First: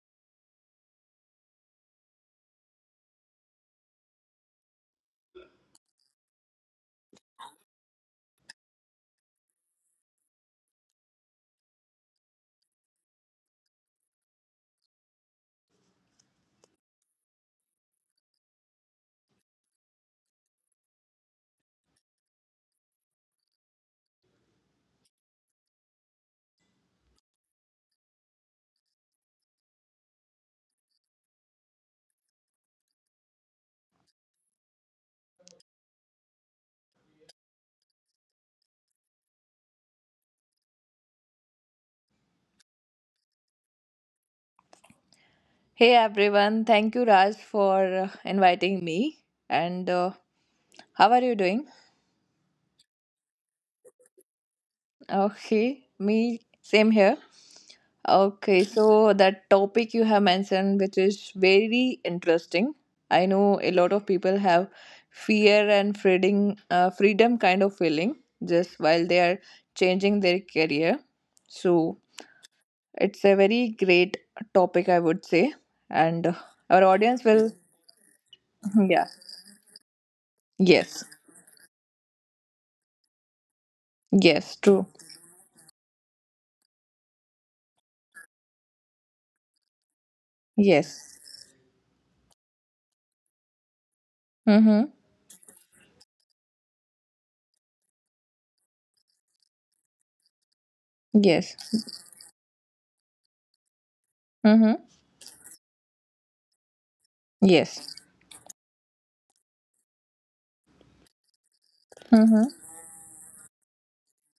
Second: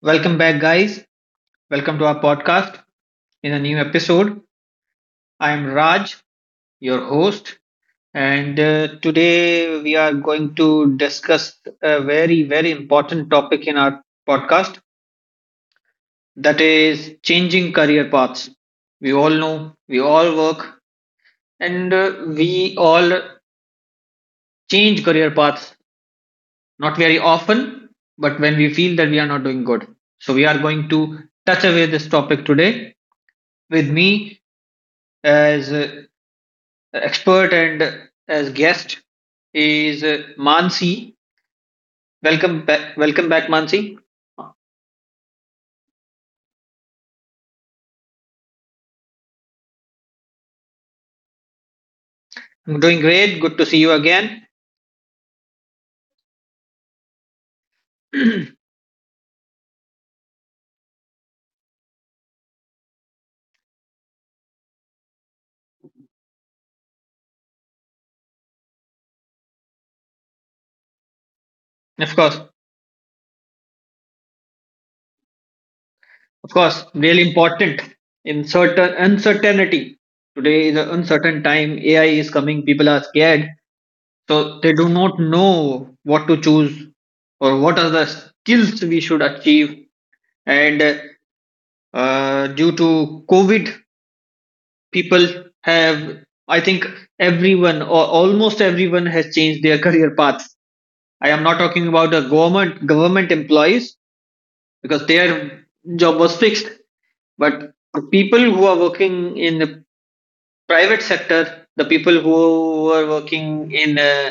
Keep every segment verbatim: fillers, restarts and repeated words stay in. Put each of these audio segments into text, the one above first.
Welcome back, guys. Welcome to our podcast in a new episode. I am Raj, your host, and uh, today we are going to discuss a very, very important topic in our podcast that is changing career paths. We all know, we all work, and uh, we all change career paths not very often, but when we feel that we are not doing good. So, we are going to touch away this topic today. With me, as expert and as guest is uh, Mansi. Welcome back, welcome back, Mansi. Hey everyone, thank you Raj for uh, inviting me. And uh, how are you doing? I'm doing great. Good to see you again. Okay, me same here. Of Okay, so that topic you have mentioned, which is very interesting. I know a lot of people have fear and freedom, uh, freedom kind of feeling just while they are changing their career. So course, it's a very great topic, I would say, and uh, of our course, audience really will, important in certain yeah, uncertainty. Today is an yes, uncertain time. A I is coming. People are scared, yes, so they true. do not know what to choose or what are the skills we should achieve. And Yes. Uh, due to COVID, Mm-hmm. people have i think everyone or almost everyone has changed their career paths. I am not Yes. talking about the government government employees Mm-hmm. because their job was fixed, but Yes. the people who are working in the private sector, the people Mm-hmm. who are working in uh,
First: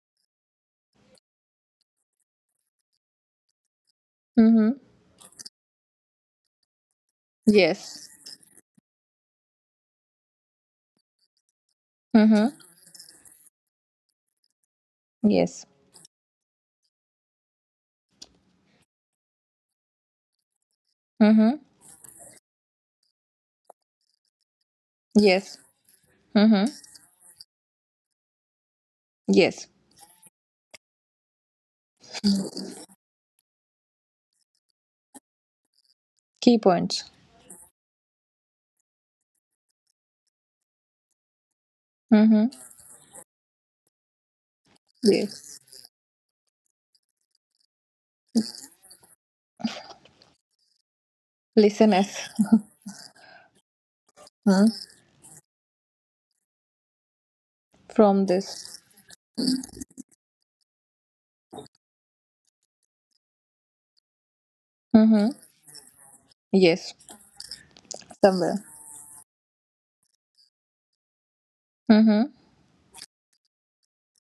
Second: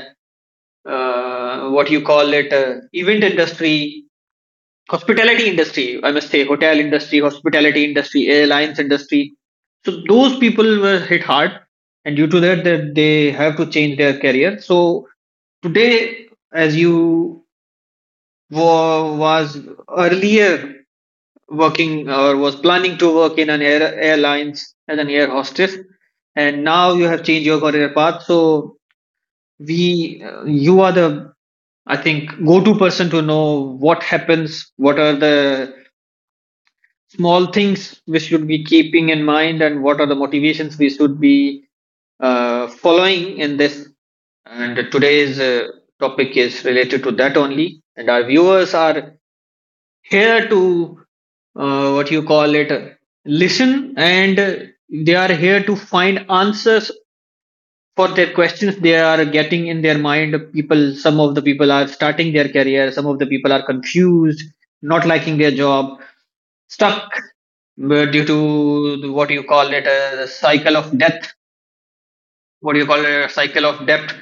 uh, what you call it uh, event industry, Mm-hmm. hospitality industry, I must say hotel industry, hospitality Yes. industry, airlines industry, so those people were hit hard, and due to Mm-hmm. that that they have to change their career. So Yes. today, as you wa- was earlier Mm-hmm. working or was planning to work in an air, airlines as an air Yes. hostess, and Mm-hmm. now you have changed your career path. So Yes. we uh, you are the, I think, go to person to know what happens, what are the Key points. small things we should be keeping in mind, and what are the motivations we should be Mm-hmm. uh, following in this. And today's Yes. uh, topic is related to that only, and our viewers are here to uh, what you Listeners. call it uh, listen, and uh, Mm-hmm. they are here to find answers for From their questions this. they are getting in their mind. People, some of the people are starting their career, some of the people are confused, not Mm-hmm. liking their job, Yes. stuck where due to Somewhere. the- what you call it a cycle of death Mm-hmm. what you call it, a cycle of debt,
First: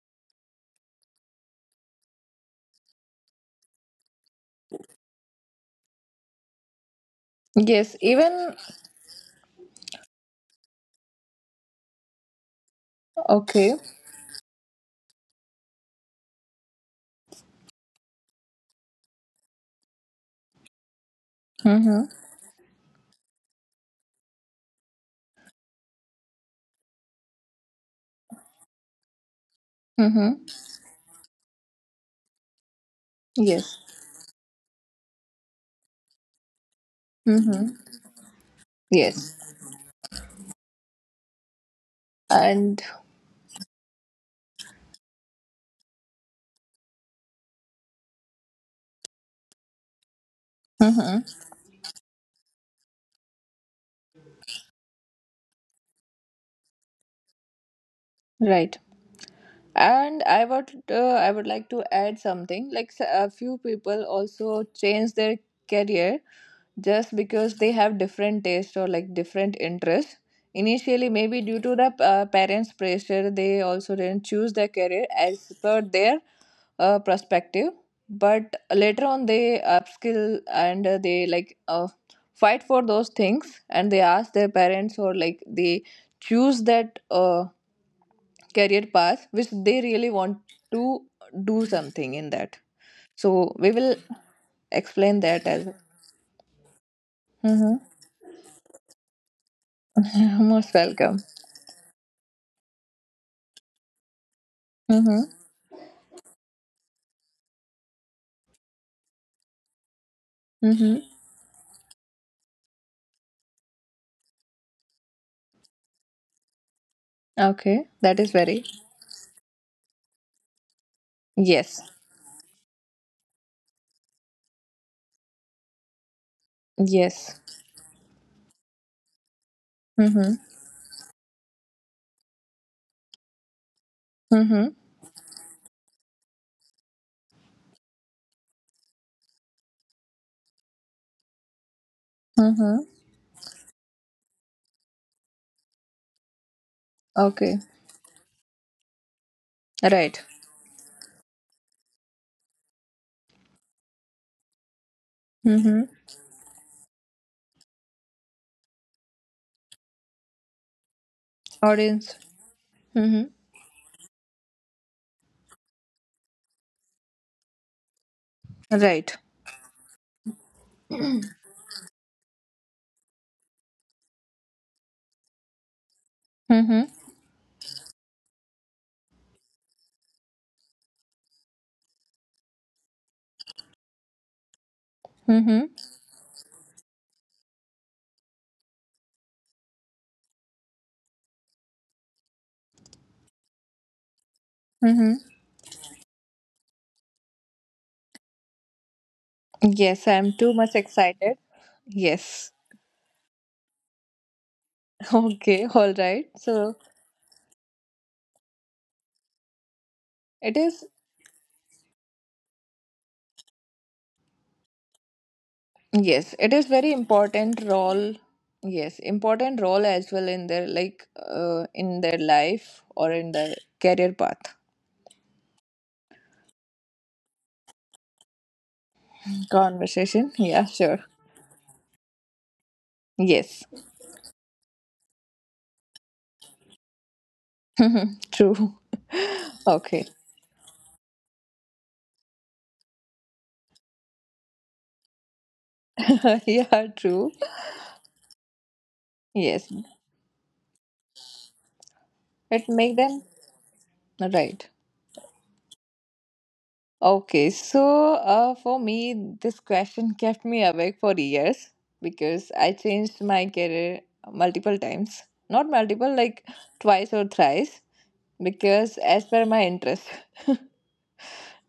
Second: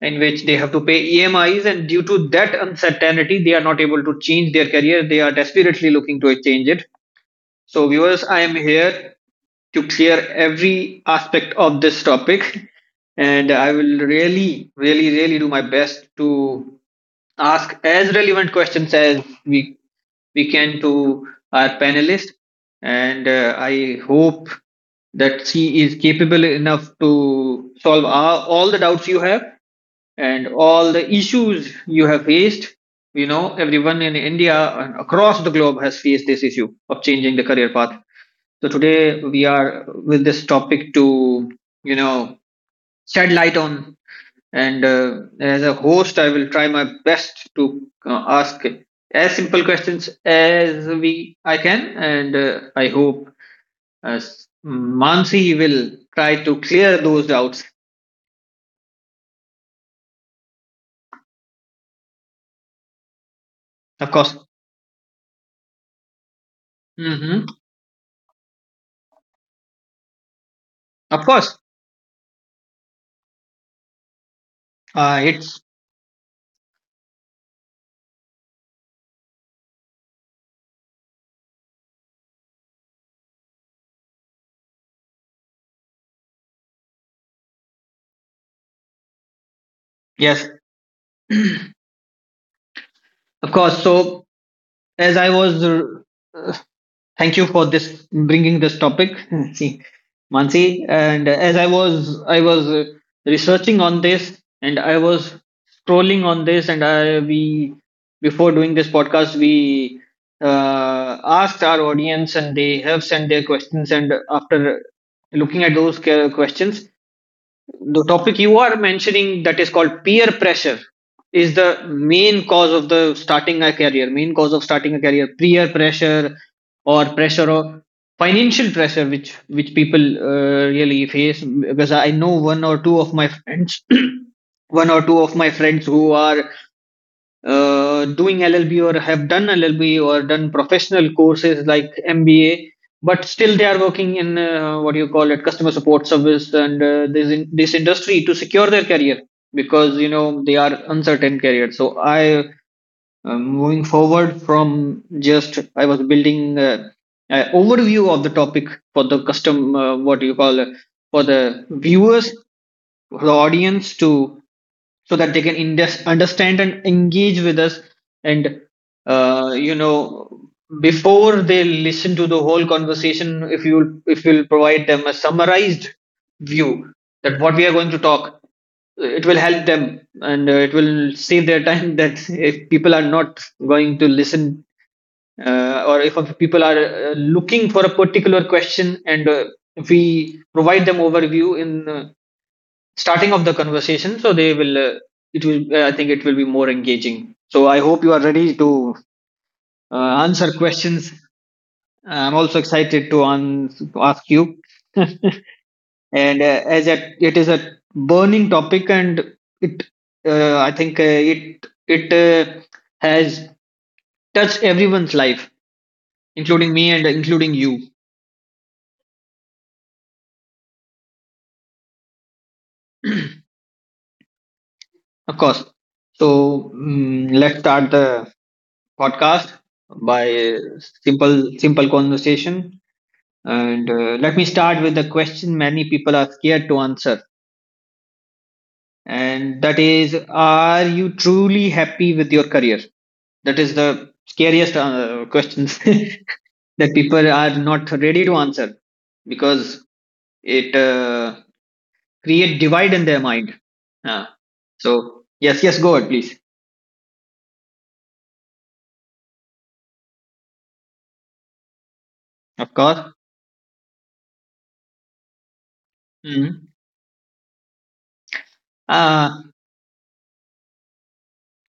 in which they have to pay emis, and due to that uncertainty they are not able to change their career, they are desperately looking to change it. So Yes. viewers, I am Even here to clear every aspect of this topic. And I okay. will really, really, really do my best to ask as relevant questions as we, we can to our Mm-hmm. panelists. And uh, I hope that she is capable enough to solve all, all the doubts you have and Mm-hmm. all the issues you have faced. You know, Yes. everyone in India and across the globe has faced this issue of changing the career Mm-hmm. path. So today we Yes. are with this topic to, you know, And shed light on, and uh, as a host, I will try my best to uh, ask as simple questions as mm-hmm. we I can, and uh, I hope uh, Mansi will try to clear those doubts. Right. And i would uh, i would like to add something like s- a few people Of course, also change their career just because hmm, they have different taste or like different interests. Initially, of maybe course, due to the uh, parents' pressure, they also didn't choose their career uh, as it's per their uh, perspective, but later on they upskill and uh, they like uh, fight for those things, and they ask their parents, or like they choose that uh, career path which they really want yes, to do something in that. of So we course. will So as explain I that was as uh, thank you for mm-hmm. this bringing this topic. See, Mansi, Most welcome. and as I was i was uh, researching on this, and I Mm-hmm. was scrolling on this, and I we before doing this podcast we Mm-hmm. uh, asked our audience and they have sent their questions, and after looking at those que- questions, Okay, the that is topic you very are mentioning, that is called peer pressure, is the yes. main cause of the starting a career, main cause of starting a career, peer pressure or Yes. pressure or financial pressure, which which people Mm-hmm. uh, really face, because I know one or two of my friends Mm-hmm. one or two of my friends who are uh, doing L L B or have done L L B or done professional courses like M B A, Mm-hmm. but still they are working in uh, what you call it, customer support service, and uh, this in, Okay. this industry to secure their career because, you Right. know, they are uncertain career. So I, um, moving forward from, just Mm-hmm. I was building uh, an overview of the topic for the custom uh, what you call uh, for the Audience. viewers, for Mm-hmm. the audience to, so that they can indes- understand and engage with us, and Right. uh, you know, before they listen to the whole conversation, if you, if you'll provide them a summarized Mm-hmm. view that what we are going to talk, it will help them, and uh, it will save their time. That if people are not going to listen, Mm-hmm. uh, or if people are uh, looking for a particular question, and uh, if we provide them overview in uh, starting of the conversation, so they will, uh, Mm-hmm. it will uh, I think it will be more engaging. So I hope you are ready to Yes, uh, I'm answer too much questions. excited. I'm Yes. also excited to an- ask you. Okay, all right. and uh, So as a, it is a burning topic, and it it uh, I is think uh, it it uh, has touched everyone's life, yes, it is including me very and including important you, role. Yes, important role as well in their like uh, in their life or in their career path. of course. So, mm, let's start the podcast by Conversation. Yeah, sure. simple simple conversation. Yes. And uh, let me start with the question many people are scared to answer. True. And that Okay. is, are you truly happy with your career? That is the scariest uh, questions. Yeah, That people true. are not ready to answer Yes. because it uh, create It divide make in their them mind. Uh, right. so yes, yes, go ahead, please. Okay, so uh, for me, this question kept me awake for years because Of I course. changed my career multiple times. Not multiple, like Mm-hmm. twice or thrice, because as Uh, per my interest.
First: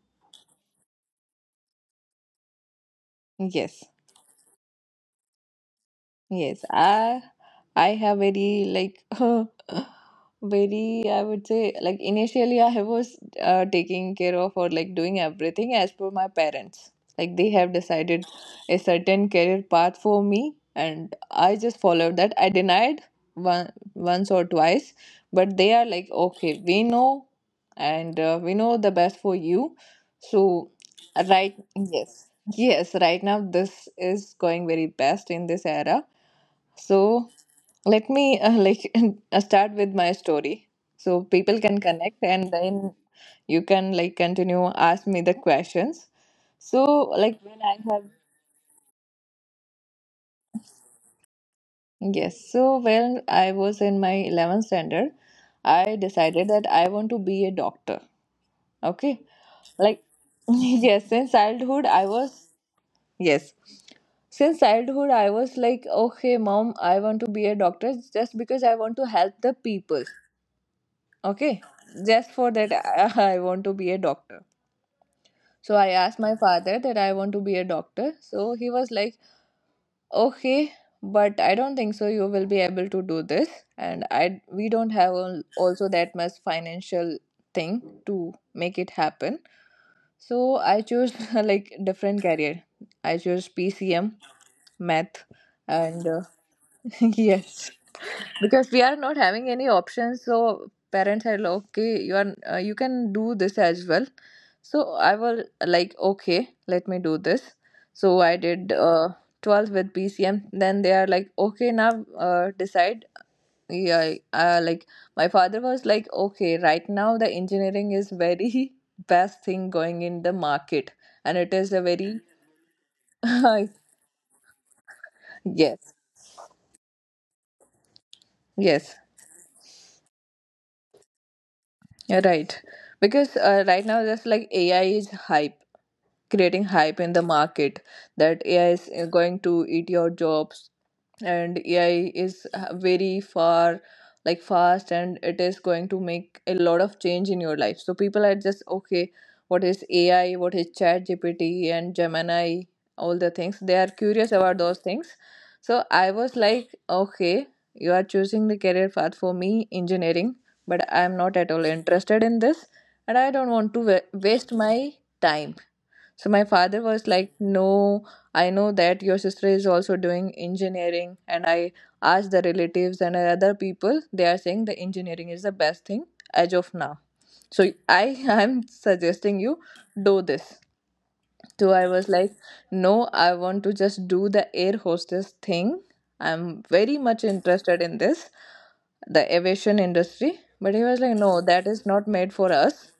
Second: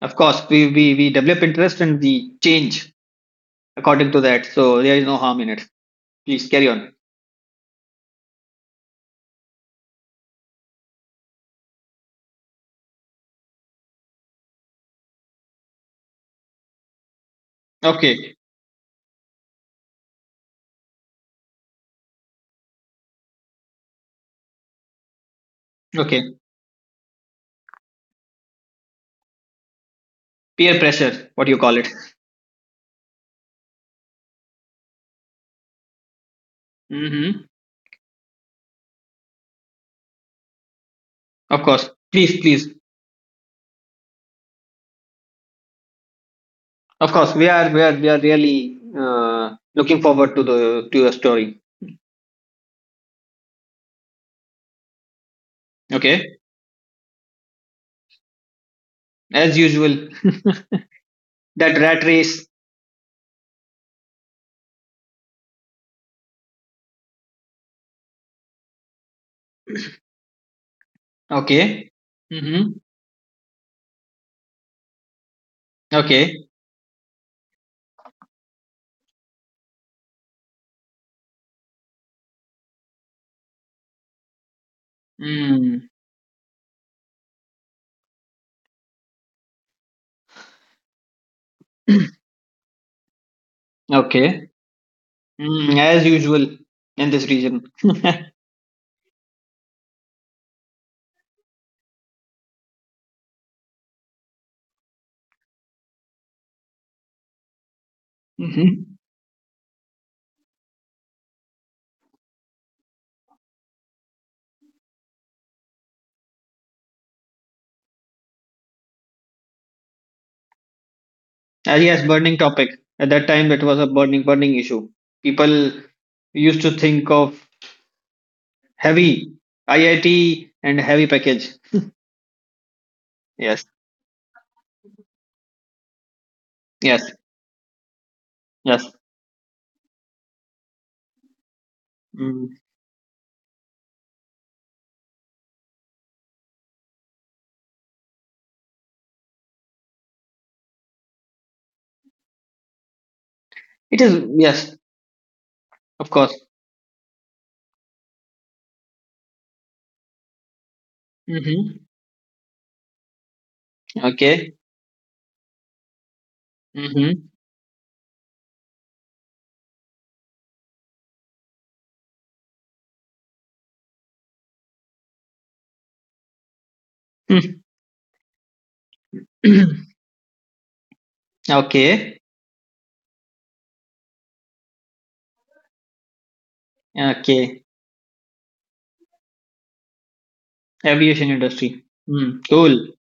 of course, we, we, we develop interest and we change Yes, according to that. So there is no harm in it. Please Yes, carry on. I I have very like very, I would say, like initially I was uh, taking care of or like doing everything as per my parents. Like they have decided Okay. a certain career path for me, and I just followed that. I denied one once or twice, but they are like, Okay. okay, we know, and uh, we know the best for you. So Peer pressure, what right, you call it. yes, yes, right now this is going very best in this era. So Mm-hmm. let me uh, like uh, start with my story so people Of can course, connect, please, and please. then you can like continue ask me the questions. So Of course, like we when are I we are have we are really uh, looking forward to the to your story. yes, so when I was in my eleventh standard, I Okay, decided that I want to be a doctor. Okay, as like usual, yes, since that childhood rat I race. was yes since childhood I was like, okay, mom, I want to be a doctor just because I want to help the people. Okay, Okay. just for that, Mm-hmm. I want to be a doctor. So I asked my Okay. father that I want to be a doctor. So he was like, okay, but I don't think so you will be able to do this. And I we don't have al- also Mm. that much financial thing to make it happen. So I chose like different career. I chose P C M, Okay. math, Mm. As and uh, usual in this region. yes. Mm-hmm. Because we are not having any options, so parents are like, okay, you are uh, you can do this as well. So I was like, okay, let me do this. So I did uh, twelfth with PCM. Then they are like, okay, now uh, decide. Yeah, uh, like my father was like, okay, right now the engineering is very best thing going in the market, and it Uh, is a Yes, very burning topic. At that time, that was a burning burning issue. People yes. used to think of Yes, heavy I I T and heavy package. you're right, because Yes. uh, right now, just like AI is hype, creating hype Yes. in the market, that A I is Yes. uh, going to eat your jobs, and A I is Mm. uh, very far like fast, and it is going to make a lot of change in your life. So people are just okay, what is A I, what is Chat G P T and Gemini, all the things. They are It is. curious about Yes. those things. So Of I course. was like, okay, you are choosing the career path for me, engineering, but I am not at all Mm-hmm. interested in this, and I don't want to wa- waste Okay. my time. So my father was Mm-hmm. like, no, I know that your sister is also doing engineering, and I asked the relatives and other people, they are saying the engineering is the best thing as of now. So I am suggesting you do this. So I was Okay. like, no, I want to just do the air hostess thing. I'm very much Okay. interested in this, the aviation industry. But he was like, Aviation no, that industry. is not made Mm. for us. Cool.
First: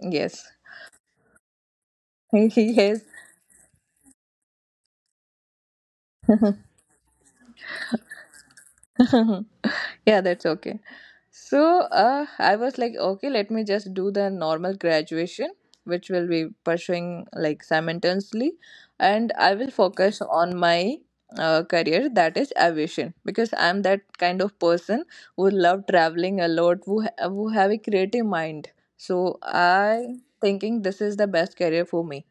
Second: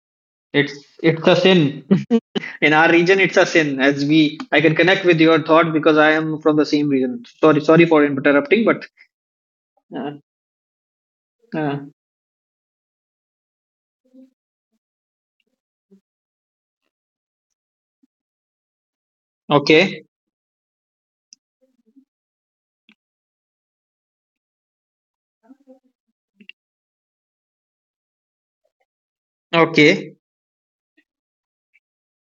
Yes. It's it's a sin. In our Yes. region, it's a sin. As we, I can connect with your thought because I am from the same region. Sorry, sorry for interrupting, but uh, Yeah, that's okay. uh, So uh, I was like, okay, let me just do the normal graduation, which will be pursuing like simultaneously, and I will okay, focus on my uh, career, that is aviation, because I'm that kind of person who love traveling a lot, who ha- who have a creative mind. So okay. I thinking this is the best career for me,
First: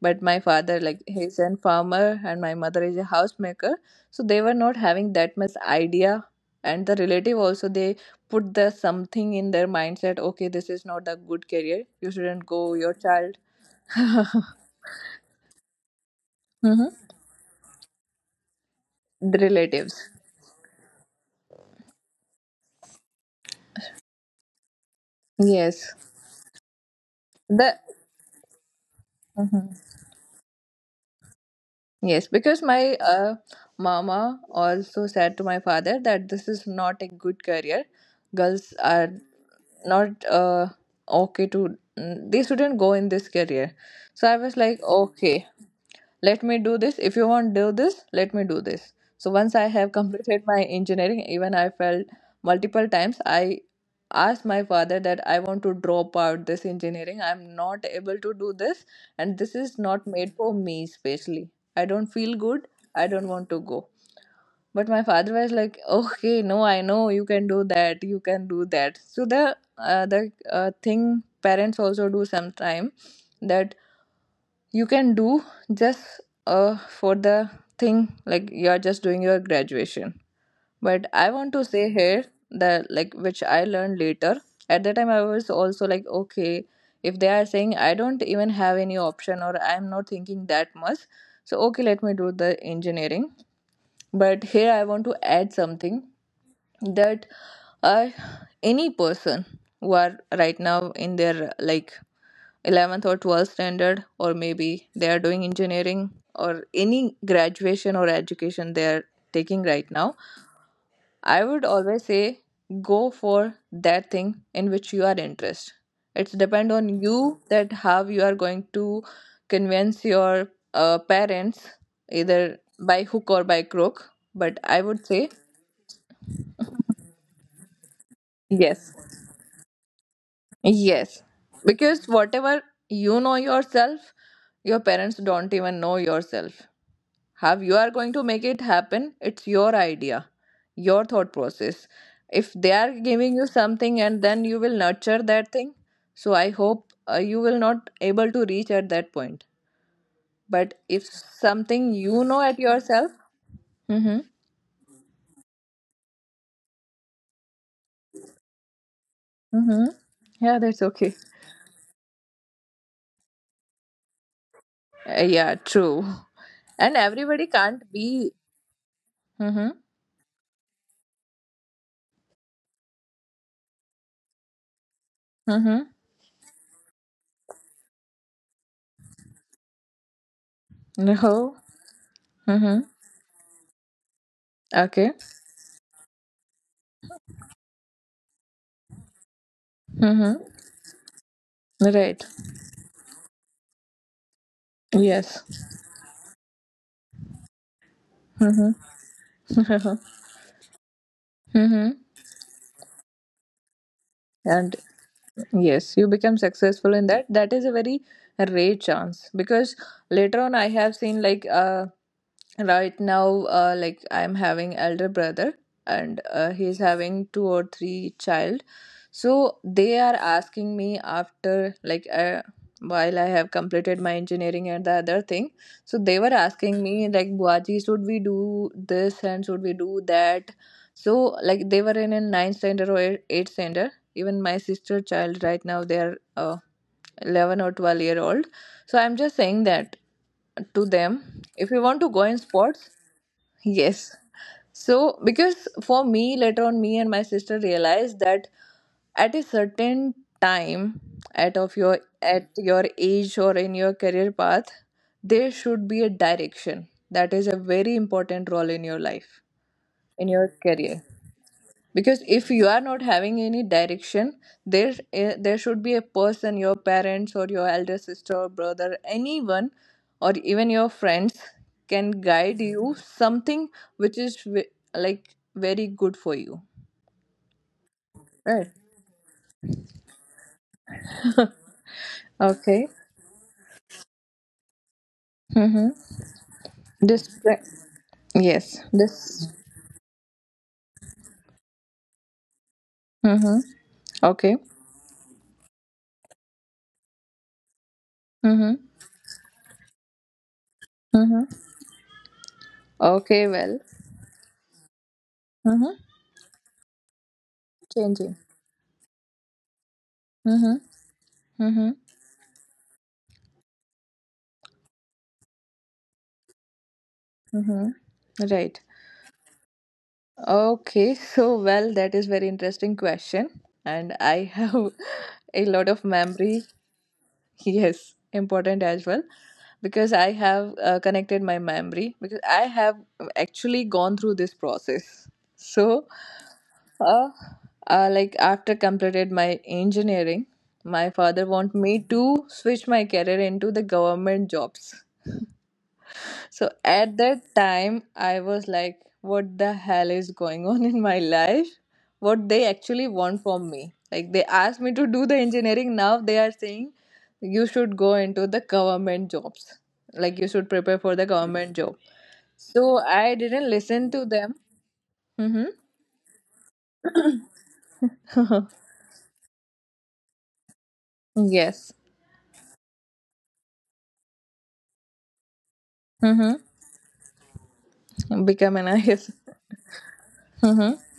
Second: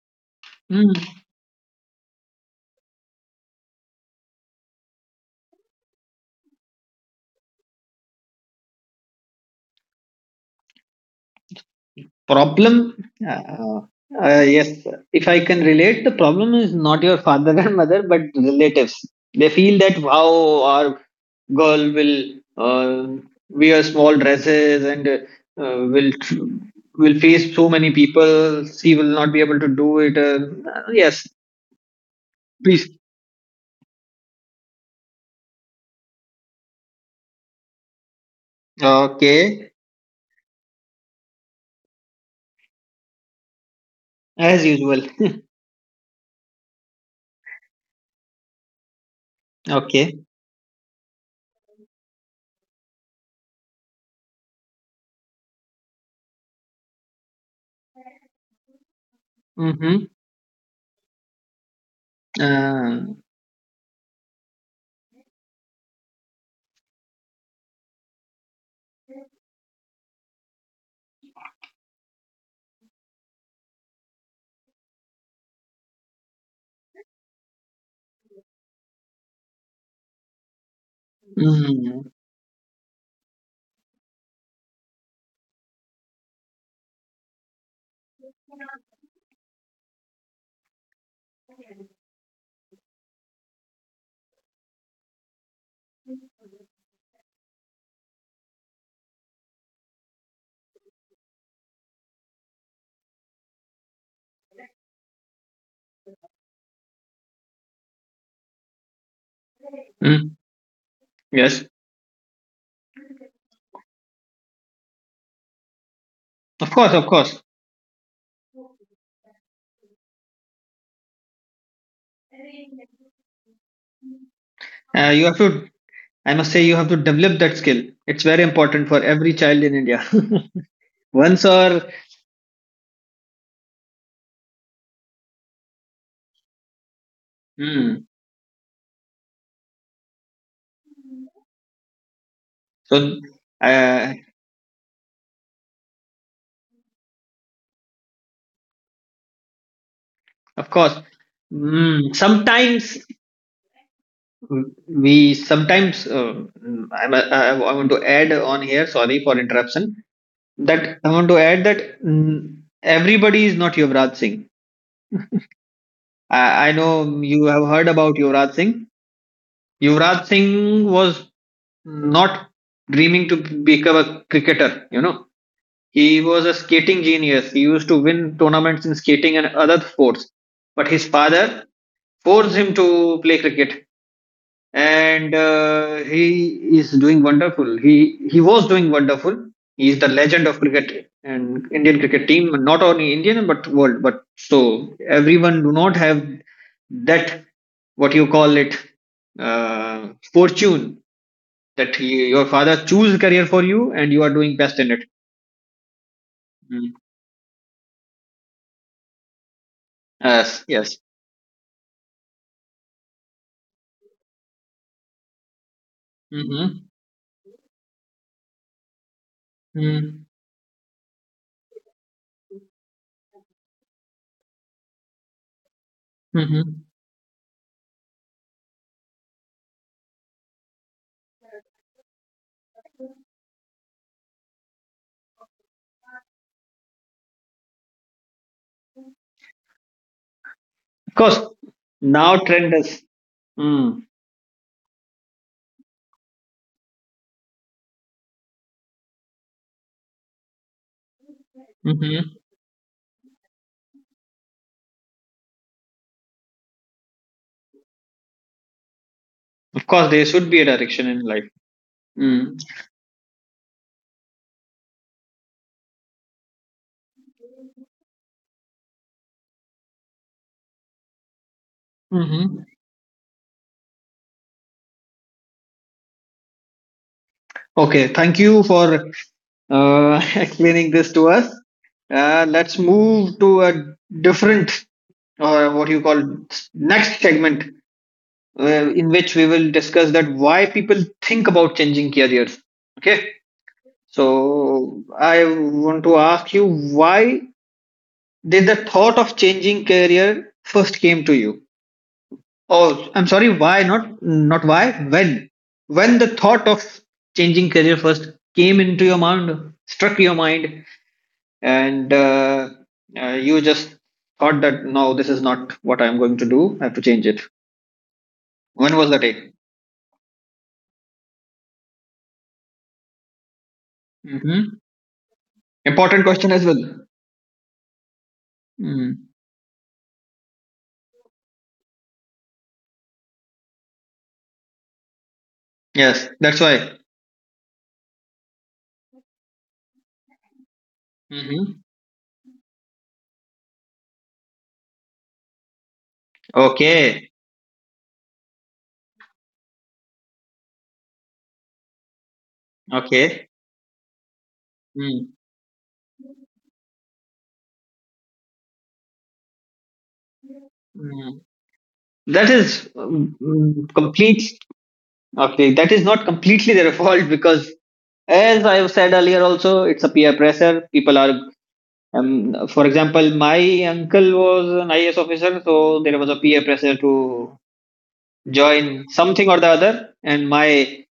but my father like he's a farmer and my mother is a housemaker, so they were not having that much idea, and the relative also, they put the something in their mindset, okay, this is not a good career, you shouldn't go Problem, your child. uh, uh, yes, if I can relate, the problem is not Mhm. your father and mother, but relatives. The They feel that, relatives, wow, our girl will uh, wear small dresses and uh, yes, will tr- will face so the many people, she will not be able to mhm. do it. Uh, yes, Yes, because please. my uh, mama also said to my father that this is not a good career. Girls are Okay, not uh, okay to mm, they shouldn't go in this career. So I was as like, usual. okay, let me do this if you want do this let me do this. So once I have Okay. completed my engineering, even I felt multiple times I asked my father that I want to drop out this engineering, I'm not able to do this, and this is Mm-hmm. not made for me especially, I don't feel good, Uh, I don't want to go. But my father was like, okay, no, I know you can do that you can do that. So the uh, the uh, thing parents also do sometime, that you can do, just uh, for the thing, like you're just doing your graduation. But I want to say mm-hmm. here that, like, which I learned later, at that time I was also like, okay, if they are saying, I don't even have any option, or I'm not thinking that much, so okay, let me do the engineering. But here I want to add something, that uh, any person who are right now in their like eleventh or twelfth standard, or maybe they are doing engineering or any graduation or education they are taking right now, I would Yes, always say go for that thing in which you are interested. It's depend of on course, of you course, that how you are going to convince your uh, parents, either by hook or by crook. But I would uh, say you have to, I must say you have to develop that skill. It's very yes, important for every child in India. yes, Once or, because whatever you know yourself, your parents don't even know yourself, have you are hmm. going to make it happen, it's your idea, your thought process. If they are So, giving you something uh, and then you will nurture that thing, so I hope uh, you will not able to reach at that point, of but course, if something mm, you know at sometimes yourself mm-hmm, we sometimes uh, I'm, I, I want to add on here. Sorry for mm-hmm. interruption. Yeah, that's That okay. I want to add that, mm, everybody is not Yuvraj Singh. Uh, yeah, true. I, I And know everybody you have can't heard about be Yuvraj Singh. mm-hmm, Yuvraj Singh was not dreaming to become a cricketer. You know, mm-hmm. he was a skating genius. He used to win tournaments in skating and other sports. But his No. father forced him Mm-hmm. to play cricket, Okay. and uh, he is doing wonderful. He he was doing wonderful. He is the Mm-hmm. legend of cricket and Indian Right. cricket team, not only Indian but world. But so Yes. everyone do not have that, what you call it, Mm-hmm. uh, fortune Mm-hmm. that you, your father choose career for you and you are doing And best in it. yes, you become successful Mm. in that. That is a very rare chance, because later on I Yes, have yes. seen like uh, right now uh, like I'm having elder brother, and uh, he's Mhm. having two or three child. So they are Mm. asking me after like uh, while I have completed my engineering and the other thing. So they were asking Mhm. me like buaji, should we do this and should we do that. So like they were in a ninth standard or eight- eighth standard. Even my sister child right now, they are uh, eleven or twelve year old. So I'm just saying that to Of them, course, if you want to go in now trend sports, is. Mm. yes. So because for me later on, me and my sister realized that at a certain time, at of your Mhm. at your age or in your career path, there should be a direction. That is a very important role in your life, Of course, in there your should be a career, direction in life. because if Mm. you are not having any direction, there eh, there should be a person, your parents or your elder sister or brother, anyone or even your friends can guide Mhm. you something which is ve- like very good for you. Okay, thank Right. you for uh, explaining this to us. Uh, let's Okay. move to a different or what you Mm-hmm. call next This segment uh, yes, in which this we will discuss that why people think about changing careers. Okay, mm-hmm. Okay. so I want to ask you, why, Did Mm-hmm. the thought of changing career first came to Mm-hmm. you? Oh, I'm Okay, sorry, well, why not? Not why, when? mm-hmm. When the thought of changing career first Changing came into your mind, struck your mm-hmm. mind, Mm-hmm. and uh, uh, you just thought that no, this is not what I'm going to do, I have to change it. Mm-hmm. Right. When was the day? Okay, so well, that is very interesting question, and I Hmm. have a lot of Important question memory. as well. Yes, important as well, Mm. because I have uh, connected my memory because I have actually gone through this process. So, Yes, that's why. uh, uh, like after completed my engineering, my father want Hmm. me to switch my career into the government jobs. So at Okay, that time, I was like, what the hell is going on in my life? What they actually want okay. from me? Like they asked me to do Mm. the engineering. Now they are saying you should go into the government jobs. Like you should prepare for the Mm. government job. That is So I um, didn't listen to complete them. Mm-hmm. Okay, that is not completely their fault because, as I have said earlier, also it's a peer pressure. People are, Yes. um, for example, my uncle was an I A S officer, so there was a Mm-hmm. peer pressure to Become an join I A S. something or the other. And Mm-hmm. my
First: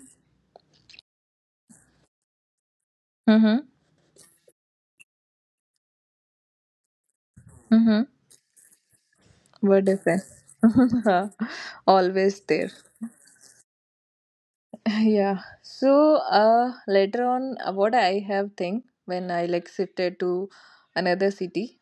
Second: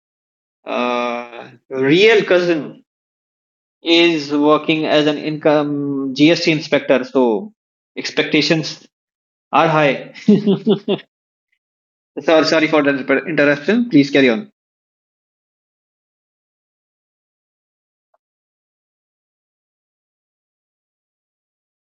uh, real cousin Mm-hmm. is working as an income G S T inspector, so Mm-hmm. expectations are We're high. different. Always Sorry, sorry there. for the inter- interruption. Please carry on. Yeah, so uh later on, uh, what I have think when I like shifted to another city.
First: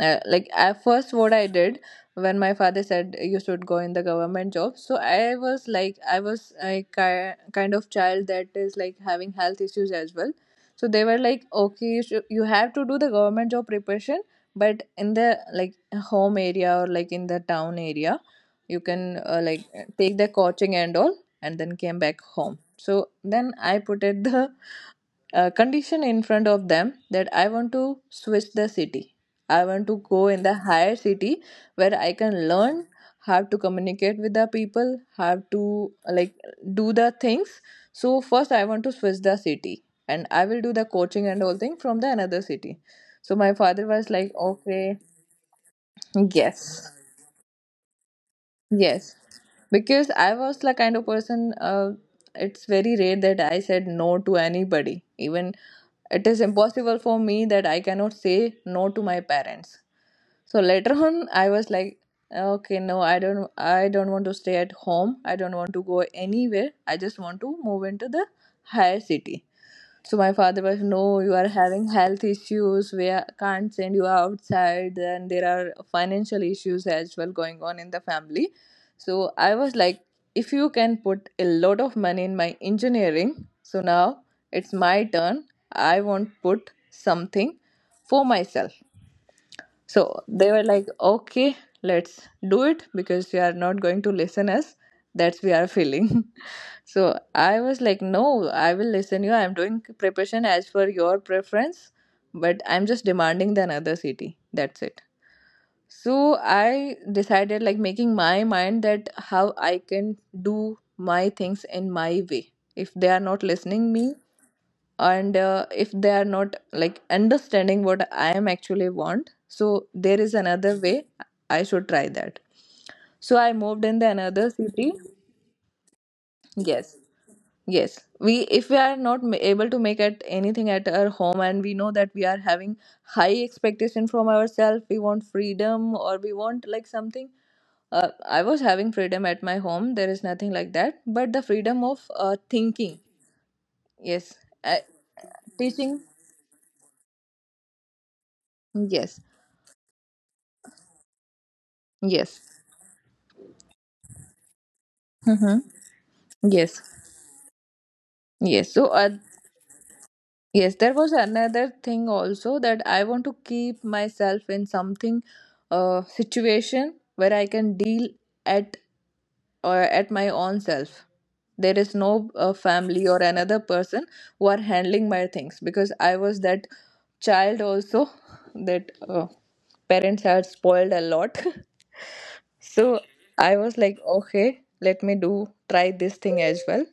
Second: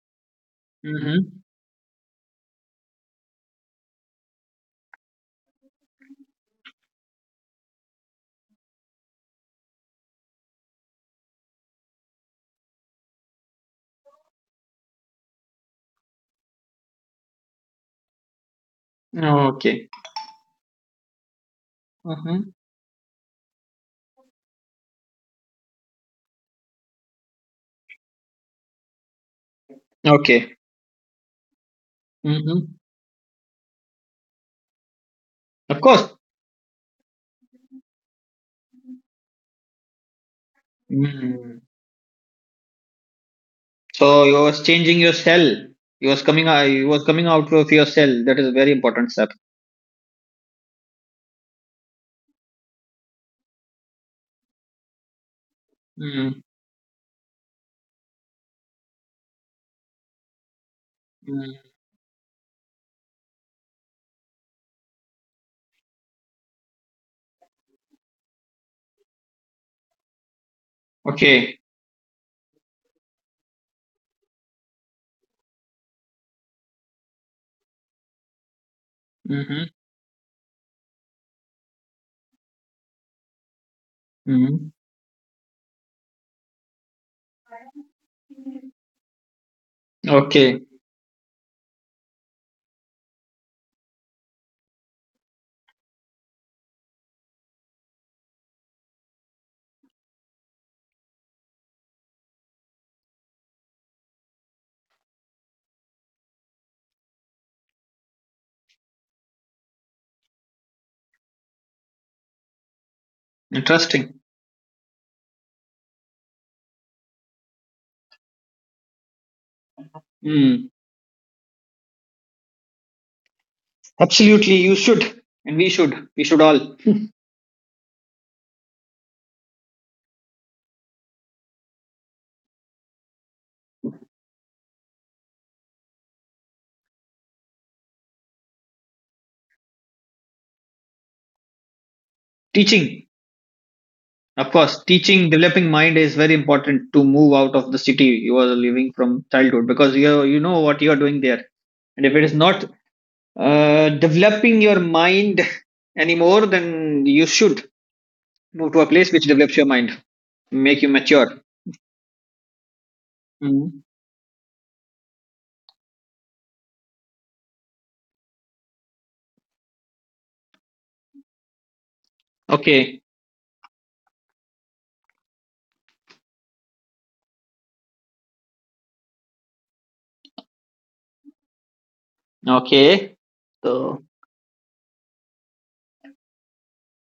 uh, Like at first what Mm-hmm. I did when my father said you should go in the government job, so I was like, I was a ki- kind of child that is like having health issues as well, so they were like, okay, you, should, you have to do the government job preparation, but in the like home area or like in the town area, you can, uh, like Okay. take the coaching and all, and then came back Mm-hmm. home. So then I put it, the uh, condition in front of them that I want to switch the city. I want to go in the Okay. higher city where I can Mm-hmm. learn how to communicate with the people, how Of to course. like do the things. So first I want to switch the city and I will do the coaching and all Mm. thing from the another city. So my father was So you like, was changing okay, your cell. You was coming out. You yes, was coming out of your cell. That is a very important yes, step. because I was the kind of person. Uh, it's very rare that I said no to anybody, even it Mm. is impossible for me that I cannot say no to my parents. So later on, I Mm. was like, okay, no, I don't, I don't want to stay at home. I don't want to go anywhere. I just want to move into the higher city. So my father was, no, you are Okay. having health issues. We are- can't send you outside, and there are financial issues as well going on in the family. So I Mm-hmm. was like, if you can put a lot of money in my engineering, so now Mm-hmm. it's my turn. I won't put something for myself. So they Okay. were like, okay, let's do it because you are not going to listen us. That's we are feeling. So I was like, no, I will listen you. I'm doing preparation as per your preference, but I'm just demanding the another city. That's it. So I decided like making my mind that how I can do my things in my way. If they are not listening me, Interesting. and uh, if they are not like understanding what I am actually want, so there is Mm. another way I should try that. So I moved in the another Absolutely, you city. should, and we should. We should all Yes, yes. we If we are not ma- able to make at anything at our home, and we know that we are having high expectation from ourselves, we want freedom, or we want like something. uh, I was having freedom at my home. There is nothing like that, but the freedom of uh, thinking. teaching. Yes. Of uh, course, teaching, developing mind Teaching. is very important to move out of the city you are living Yes, from childhood because you you know what you are doing there, and if it is yes. not uh, developing your mind Mm-hmm. anymore, Yes, then you should move yes. to a So, place uh, which develops your mind, Yes, make you there was mature. another thing also that I want to Mm. keep myself in something, uh, situation where I can deal at or at my own self. There is no uh, Okay. family or another person who are handling my things because I was that child also, that uh, parents had spoiled a lot. So Okay. I was So, like, okay, let me do try this thing as well.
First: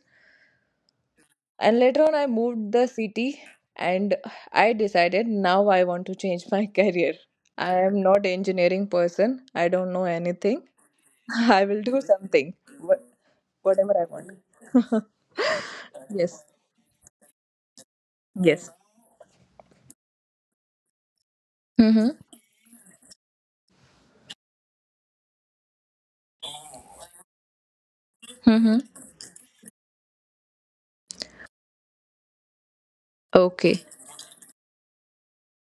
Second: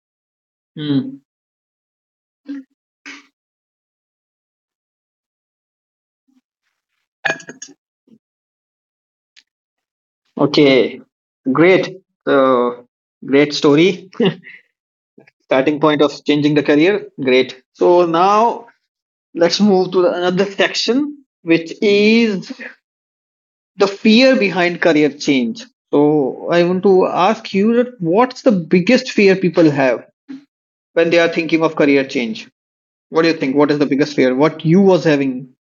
mm. And later on, I moved the city and I decided now I want to change my career. I am not engineering person. I don't know anything. Okay. I will Great. do something, So, wha- great whatever I story. want. Starting point of Yes. changing the career. Great. So, now Yes. let's move to another section, which Mm-hmm. is the fear behind career change. So, I want to ask you that what's the Mm-hmm. biggest fear people have when they are thinking of career change? What do you think? What Okay. is the biggest fear? What you was having?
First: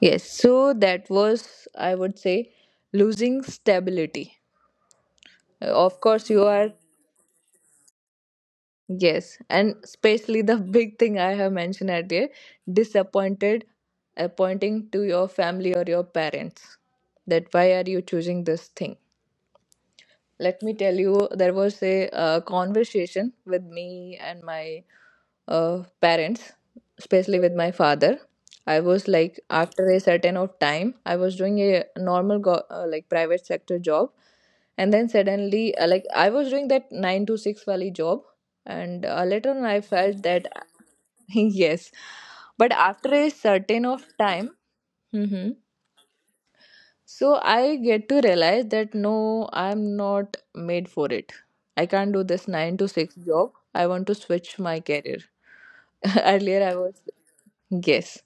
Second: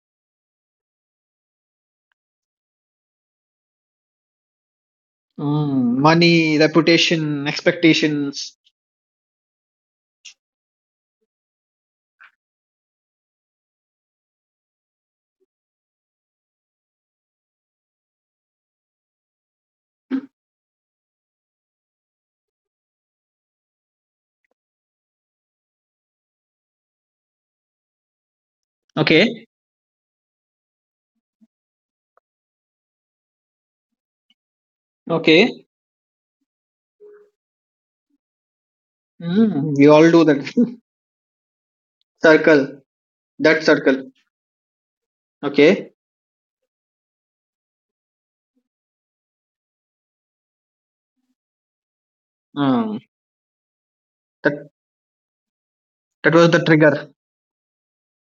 Yes. So that was, I would say, losing stability. Uh, Mm, Of course, you money, are. reputation, expectations. Yes, and especially the big thing I have mentioned earlier, disappointed, appointing to your family or your parents. That why are you choosing this thing? Let me tell you, there was a uh, conversation with me and my uh, parents, especially with my father. I was like, Okay. after a certain of time, I was doing a normal go- uh, like private sector job, and then Okay. suddenly, uh, like I was doing that nine to six valley job, and uh, later on I Mm, we felt all do that, that yes, but circle. after a That certain of circle. time. Hmm. Okay. So I get to realize that no, I'm not made for it. I can't do this nine to Mm, six job. I want to switch that my career. that was the Earlier, I was, trigger. yes.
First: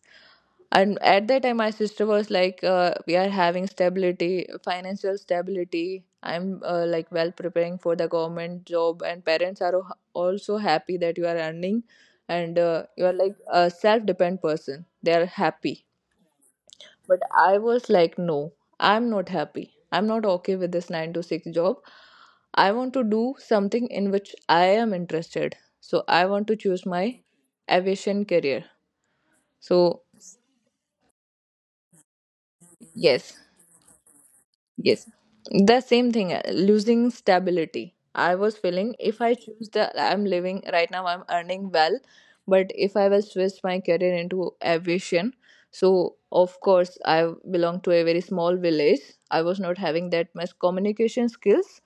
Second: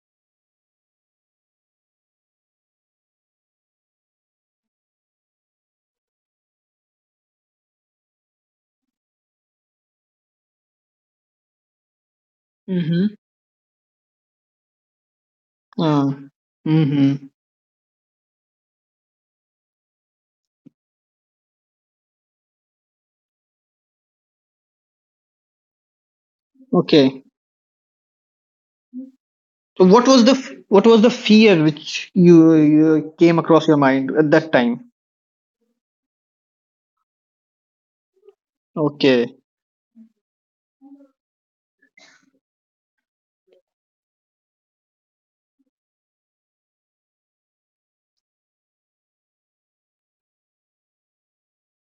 And at that time, my sister was like, uh, we are having stability, financial stability. I'm, uh, like well preparing for the government job, and parents are al- also happy that you are earning, and uh, you are Mm-hmm. like a self dependent person. They are happy, Mm, but mm-hmm. I was like, no, I'm not happy. I'm not okay with this nine to six job. I want to do something in which I am interested. So I want to choose Okay. my aviation career. So So, what was the f- what was the fear which you, you yes. came across your mind at that time? Yes. The same thing, uh, losing stability. I was feeling if Okay. I choose the I'm living right now, I'm earning well, but if I will switch my career into aviation, so of course I belong to a very small village. I was not having that much communication skills,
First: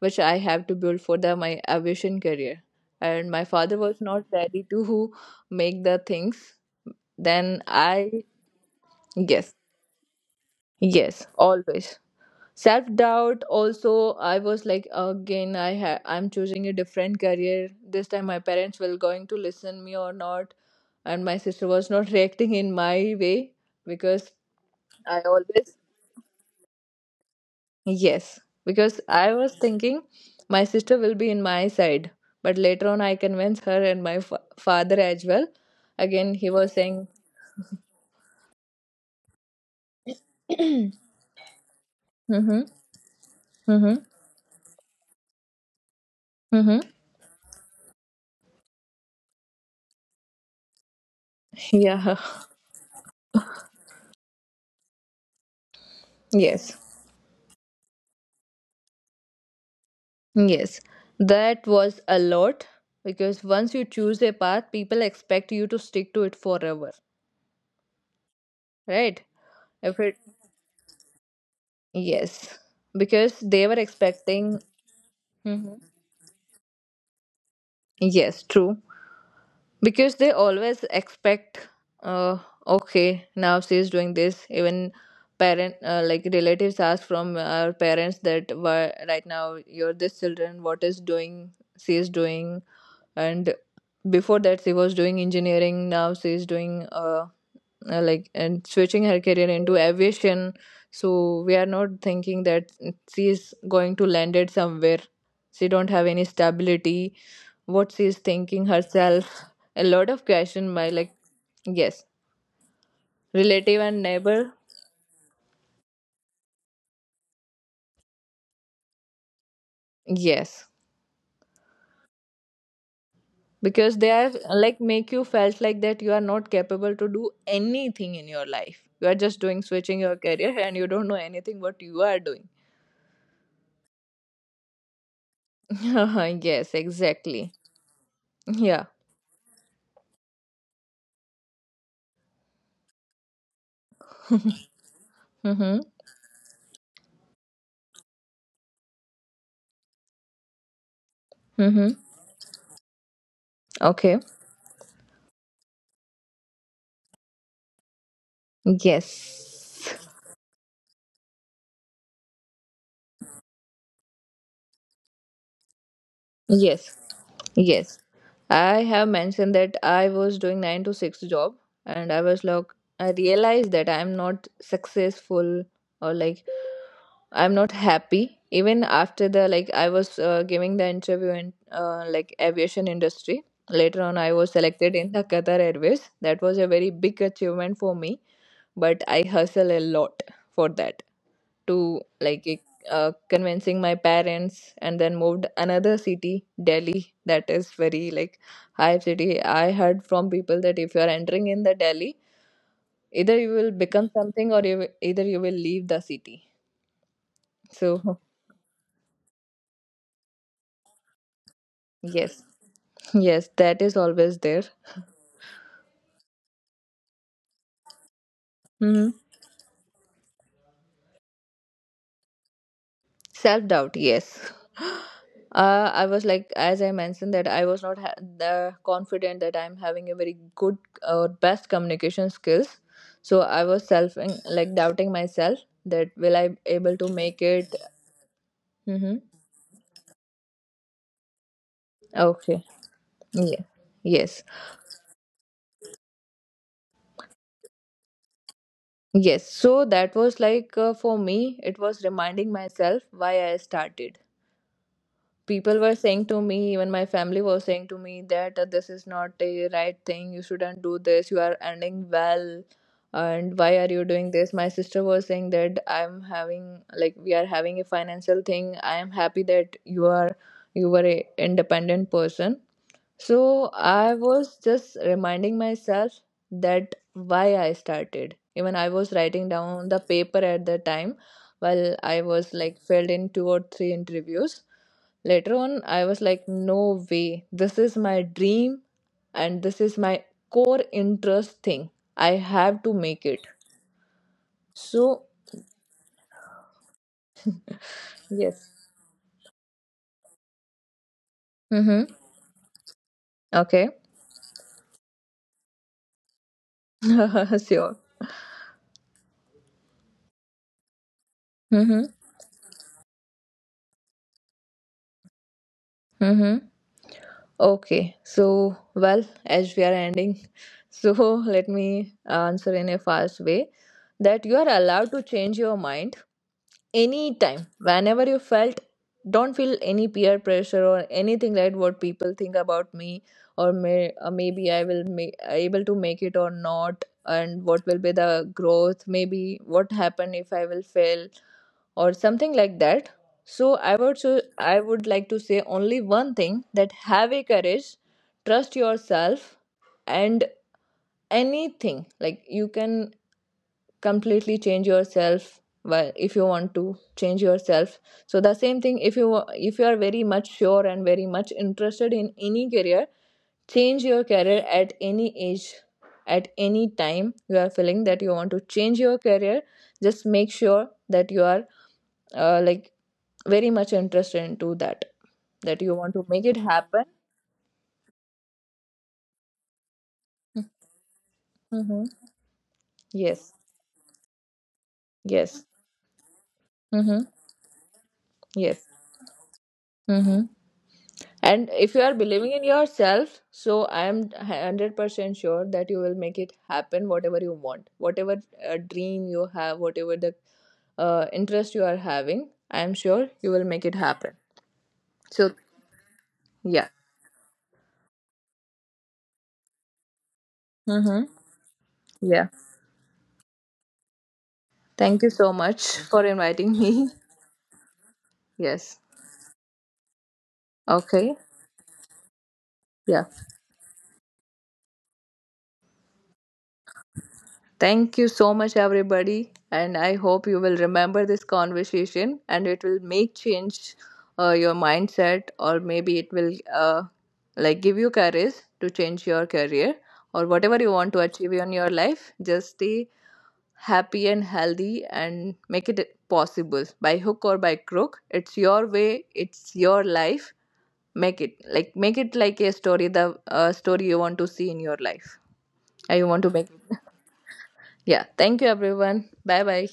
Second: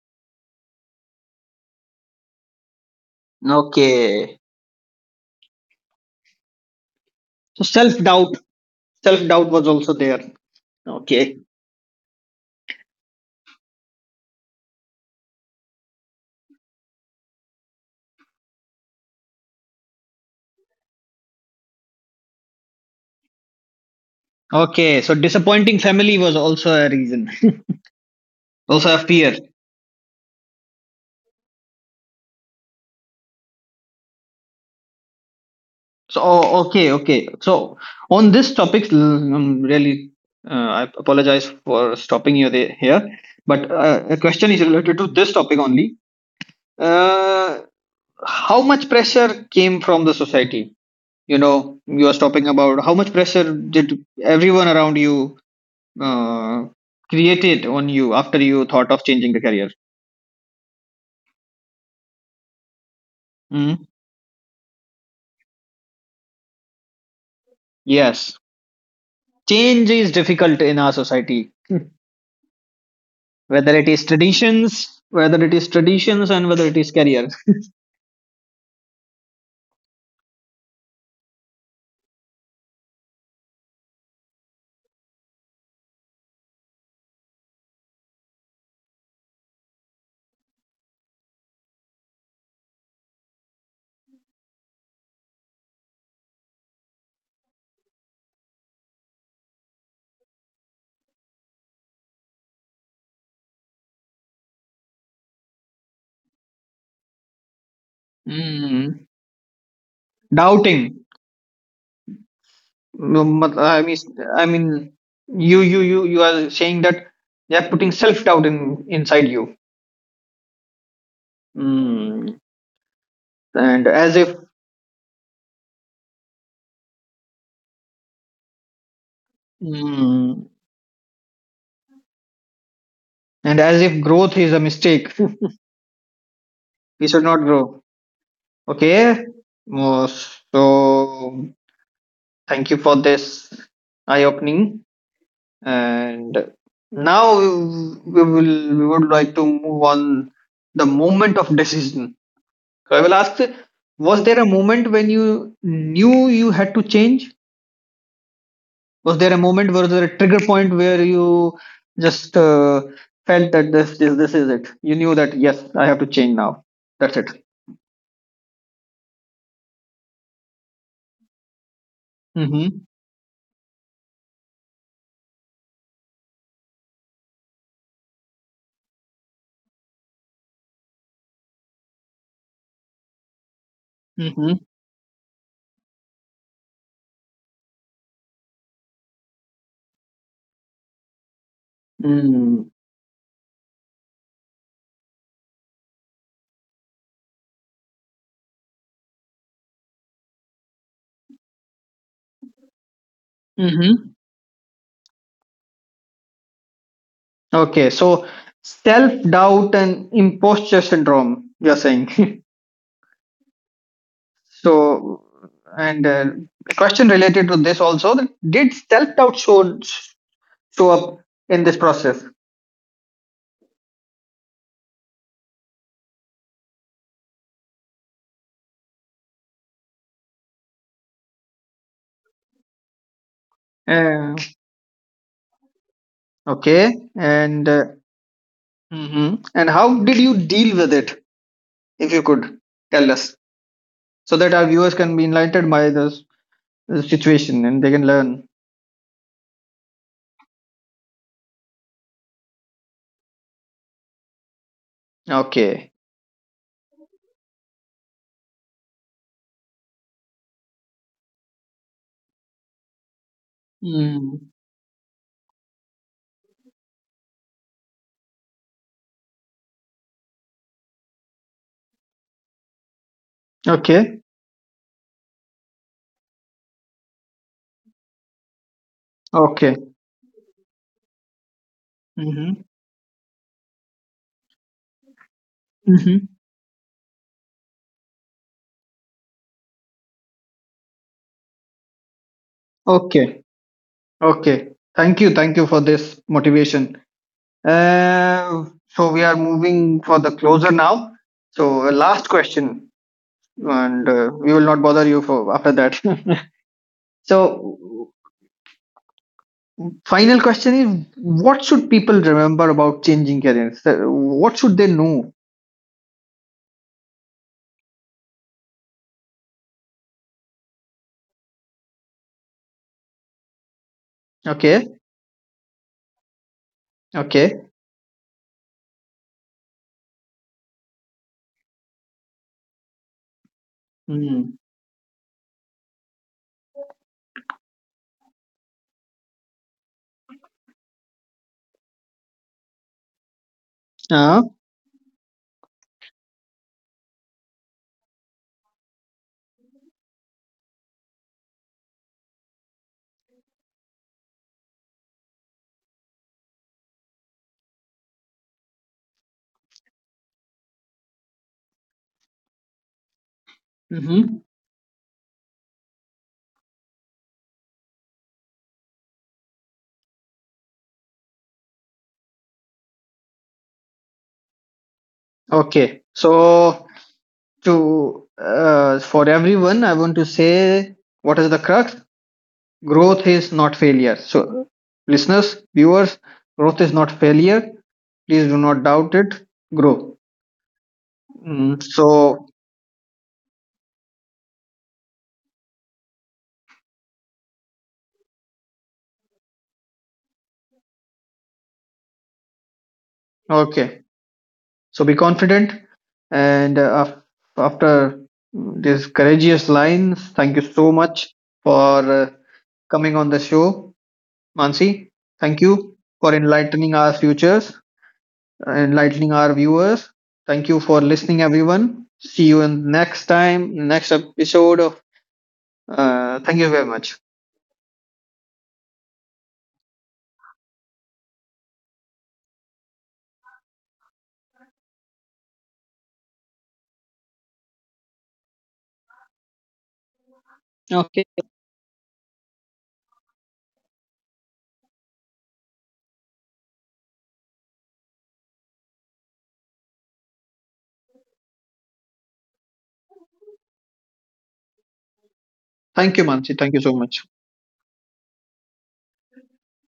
which I have to build for the my aviation career. And my father was not Okay. ready to make the things. So Then self I, doubt. Self doubt yes, was also there. yes, Okay. always self doubt also. I was like, again I ha- I'm choosing a different career. This time my parents were going to listen me or not, and my sister was not reacting in my way, because Okay. So I always, disappointing family was also a reason. yes, Also a because I fear. was thinking my sister will be in my side, but later on I convinced her and my fa- father as well. So, Again he oh, was okay, saying, okay. So, on this topic, l- um, really, uh, I mm-hmm, apologize for stopping you there, here, but uh, mm-hmm, a question is related to this topic only. mm-hmm. Uh, how much pressure came from the society? You know, you was Yeah. talking about how much pressure did everyone around you uh, Yes. created on you after you thought of changing the career? Yes, that was a lot because Mm. once you choose a path, people expect you to stick to it forever, Yes, right? change If is it difficult in our society, Yes, because they whether were it is expecting. traditions, whether it is Mhm. traditions, and whether it is career. Yes, true. Because they always expect, uh, okay, now she's doing this. Even parent, uh, like relatives, ask from our parents that why right now you're this children. What is doing? She is doing, and before that she was doing engineering. Now she is doing. Uh, uh, like and switching her career into aviation, so we are not thinking that she is going to land it somewhere. She don't have any stability. What she is thinking Mm, herself? A lot of question by doubting. like, yes, No, mat- relative I mean, and I neighbor. mean, you, you, you, you are saying that they are putting self-doubt in inside you, Yes, mm, and because they as are if, like make you felt like that you are not capable to do anything in your life. You are just doing switching your mm, career, and you don't know anything what you are doing. and as if growth is a mistake. Yes, We should not exactly. grow. Yeah. Okay. Oh, so, thank you for this eye-opening. Mm-hmm. And now we will, we would like to move on the moment Mm-hmm. of decision. So I will ask, Okay. was there a moment when you knew you had to change? Was there a Yes. moment, was there a trigger point where you just uh, felt that this, this this is it? You knew that yes, I have to change Yes. now. That's it. Yes. I have mentioned that I was doing nine to six job, and I was like Mm-hmm. I realized that I'm not successful, or like I'm not happy even after the like I was, uh, giving the interview in, uh, like aviation industry. Later on I was Mm-hmm. selected in the Qatar Airways. That was a very big achievement for me, but I hustle a lot for that to like it- Mm. uh, convincing my parents, and then moved another city, Delhi. That is very like high city. I heard from people that if you are entering in the Delhi, either you will become Hmm. something or you will, either you will leave the city. Okay, So so self doubt and imposture syndrome. You're yes, saying. yes, that is always there. So, and uh, a question related to this also: that did Mm-hmm. self doubt show show up in this process? Self doubt, yes. uh, I was like, as I mentioned, that I was not ha- the confident that I'm having a very good uh, or best communication skills, so I was self Uh, like doubting myself that will I able to Okay, make and it. Uh, mm-hmm. mhm. And how did you deal with it, if you could Okay. tell us, Yeah. so Yes, that our viewers can be enlightened by this, this situation and they can learn. yes. So that was like, uh, for me it was reminding myself why I started. People Okay. were saying to me, even my family was saying to me that, uh, this is not a right thing. You shouldn't do this. You are earning well, and why are you doing Mm. this? My sister was saying that I'm having, like we are having a financial thing. I am happy that you are, you were a independent person. So I Okay. was just reminding myself that why I started. Even I was writing Okay. down the paper at the time while I was Mm-hmm. like failed in two or three interviews. Later on, I was Mm-hmm. like, no way, this is my dream, and this is my core interest thing. I have to make it. Okay. Okay. Thank So, you. Thank you for this motivation. Uh, yes. so we are moving for the closer now. So uh, Mm-hmm. last question, Okay. and uh, we will not bother you for after that. So Sure. final question is what should Mm-hmm. people remember about changing careers? Uh, What should they know? Mm-hmm. Okay, so well, as we are ending, so let me answer in a fast way that you are Okay, allowed to change your mind okay. anytime whenever you felt. Don't feel any peer pressure or anything like what people think about me, or may, uh, Mm. maybe I will make able to make it or not, and what will be the growth, maybe what happen if I will fail or something like that. So i would so Uh, I would like to say only one thing: that have a courage, trust yourself, and anything like you can completely change yourself, well, if you want to change yourself. So the same thing, if you if you are very much sure and very much interested in any career, change your mhm. career at any age, at any time you are feeling that you want to change your career. Just make sure that you are, uh, like very much interested into that, that you Okay, want to make it so happen. to uh, for everyone, I want to say what is the crux? Mm-hmm. Growth is Yes, not failure. So, listeners, yes. viewers, growth is not Mm-hmm. failure. Please do Yes. not doubt it. Grow. Mm-hmm. And Mm. if you are So, believing in yourself, so I am one hundred percent sure that you will make it happen, whatever you want, whatever uh, dream you have, whatever the uh, interest you are having, I am sure you will make it okay. happen. So be So, confident. And yeah. uh, af- after these courageous lines, thank you so Mm-hmm. much for uh, Yeah. coming on the show, Mansi. Thank you so Thank much you for for inviting enlightening me. our futures, Yes. enlightening our viewers. Thank you for Okay. listening, everyone. See you in Yeah. next time, next episode of. Uh, thank you very much. Thank you so much, everybody. And I hope you will remember this conversation and it will make change uh, your mindset, or maybe it will, uh, like give you courage to change your career or whatever you want to Okay. achieve in your life. Just stay happy and healthy and make it possible by hook or by crook. It's your way, it's your life. Make it like make it like a story, the uh, story you want to see in your life. Thank you, I want to Mansi. make. Thank you so much. Yeah. Thank you, everyone. Bye bye.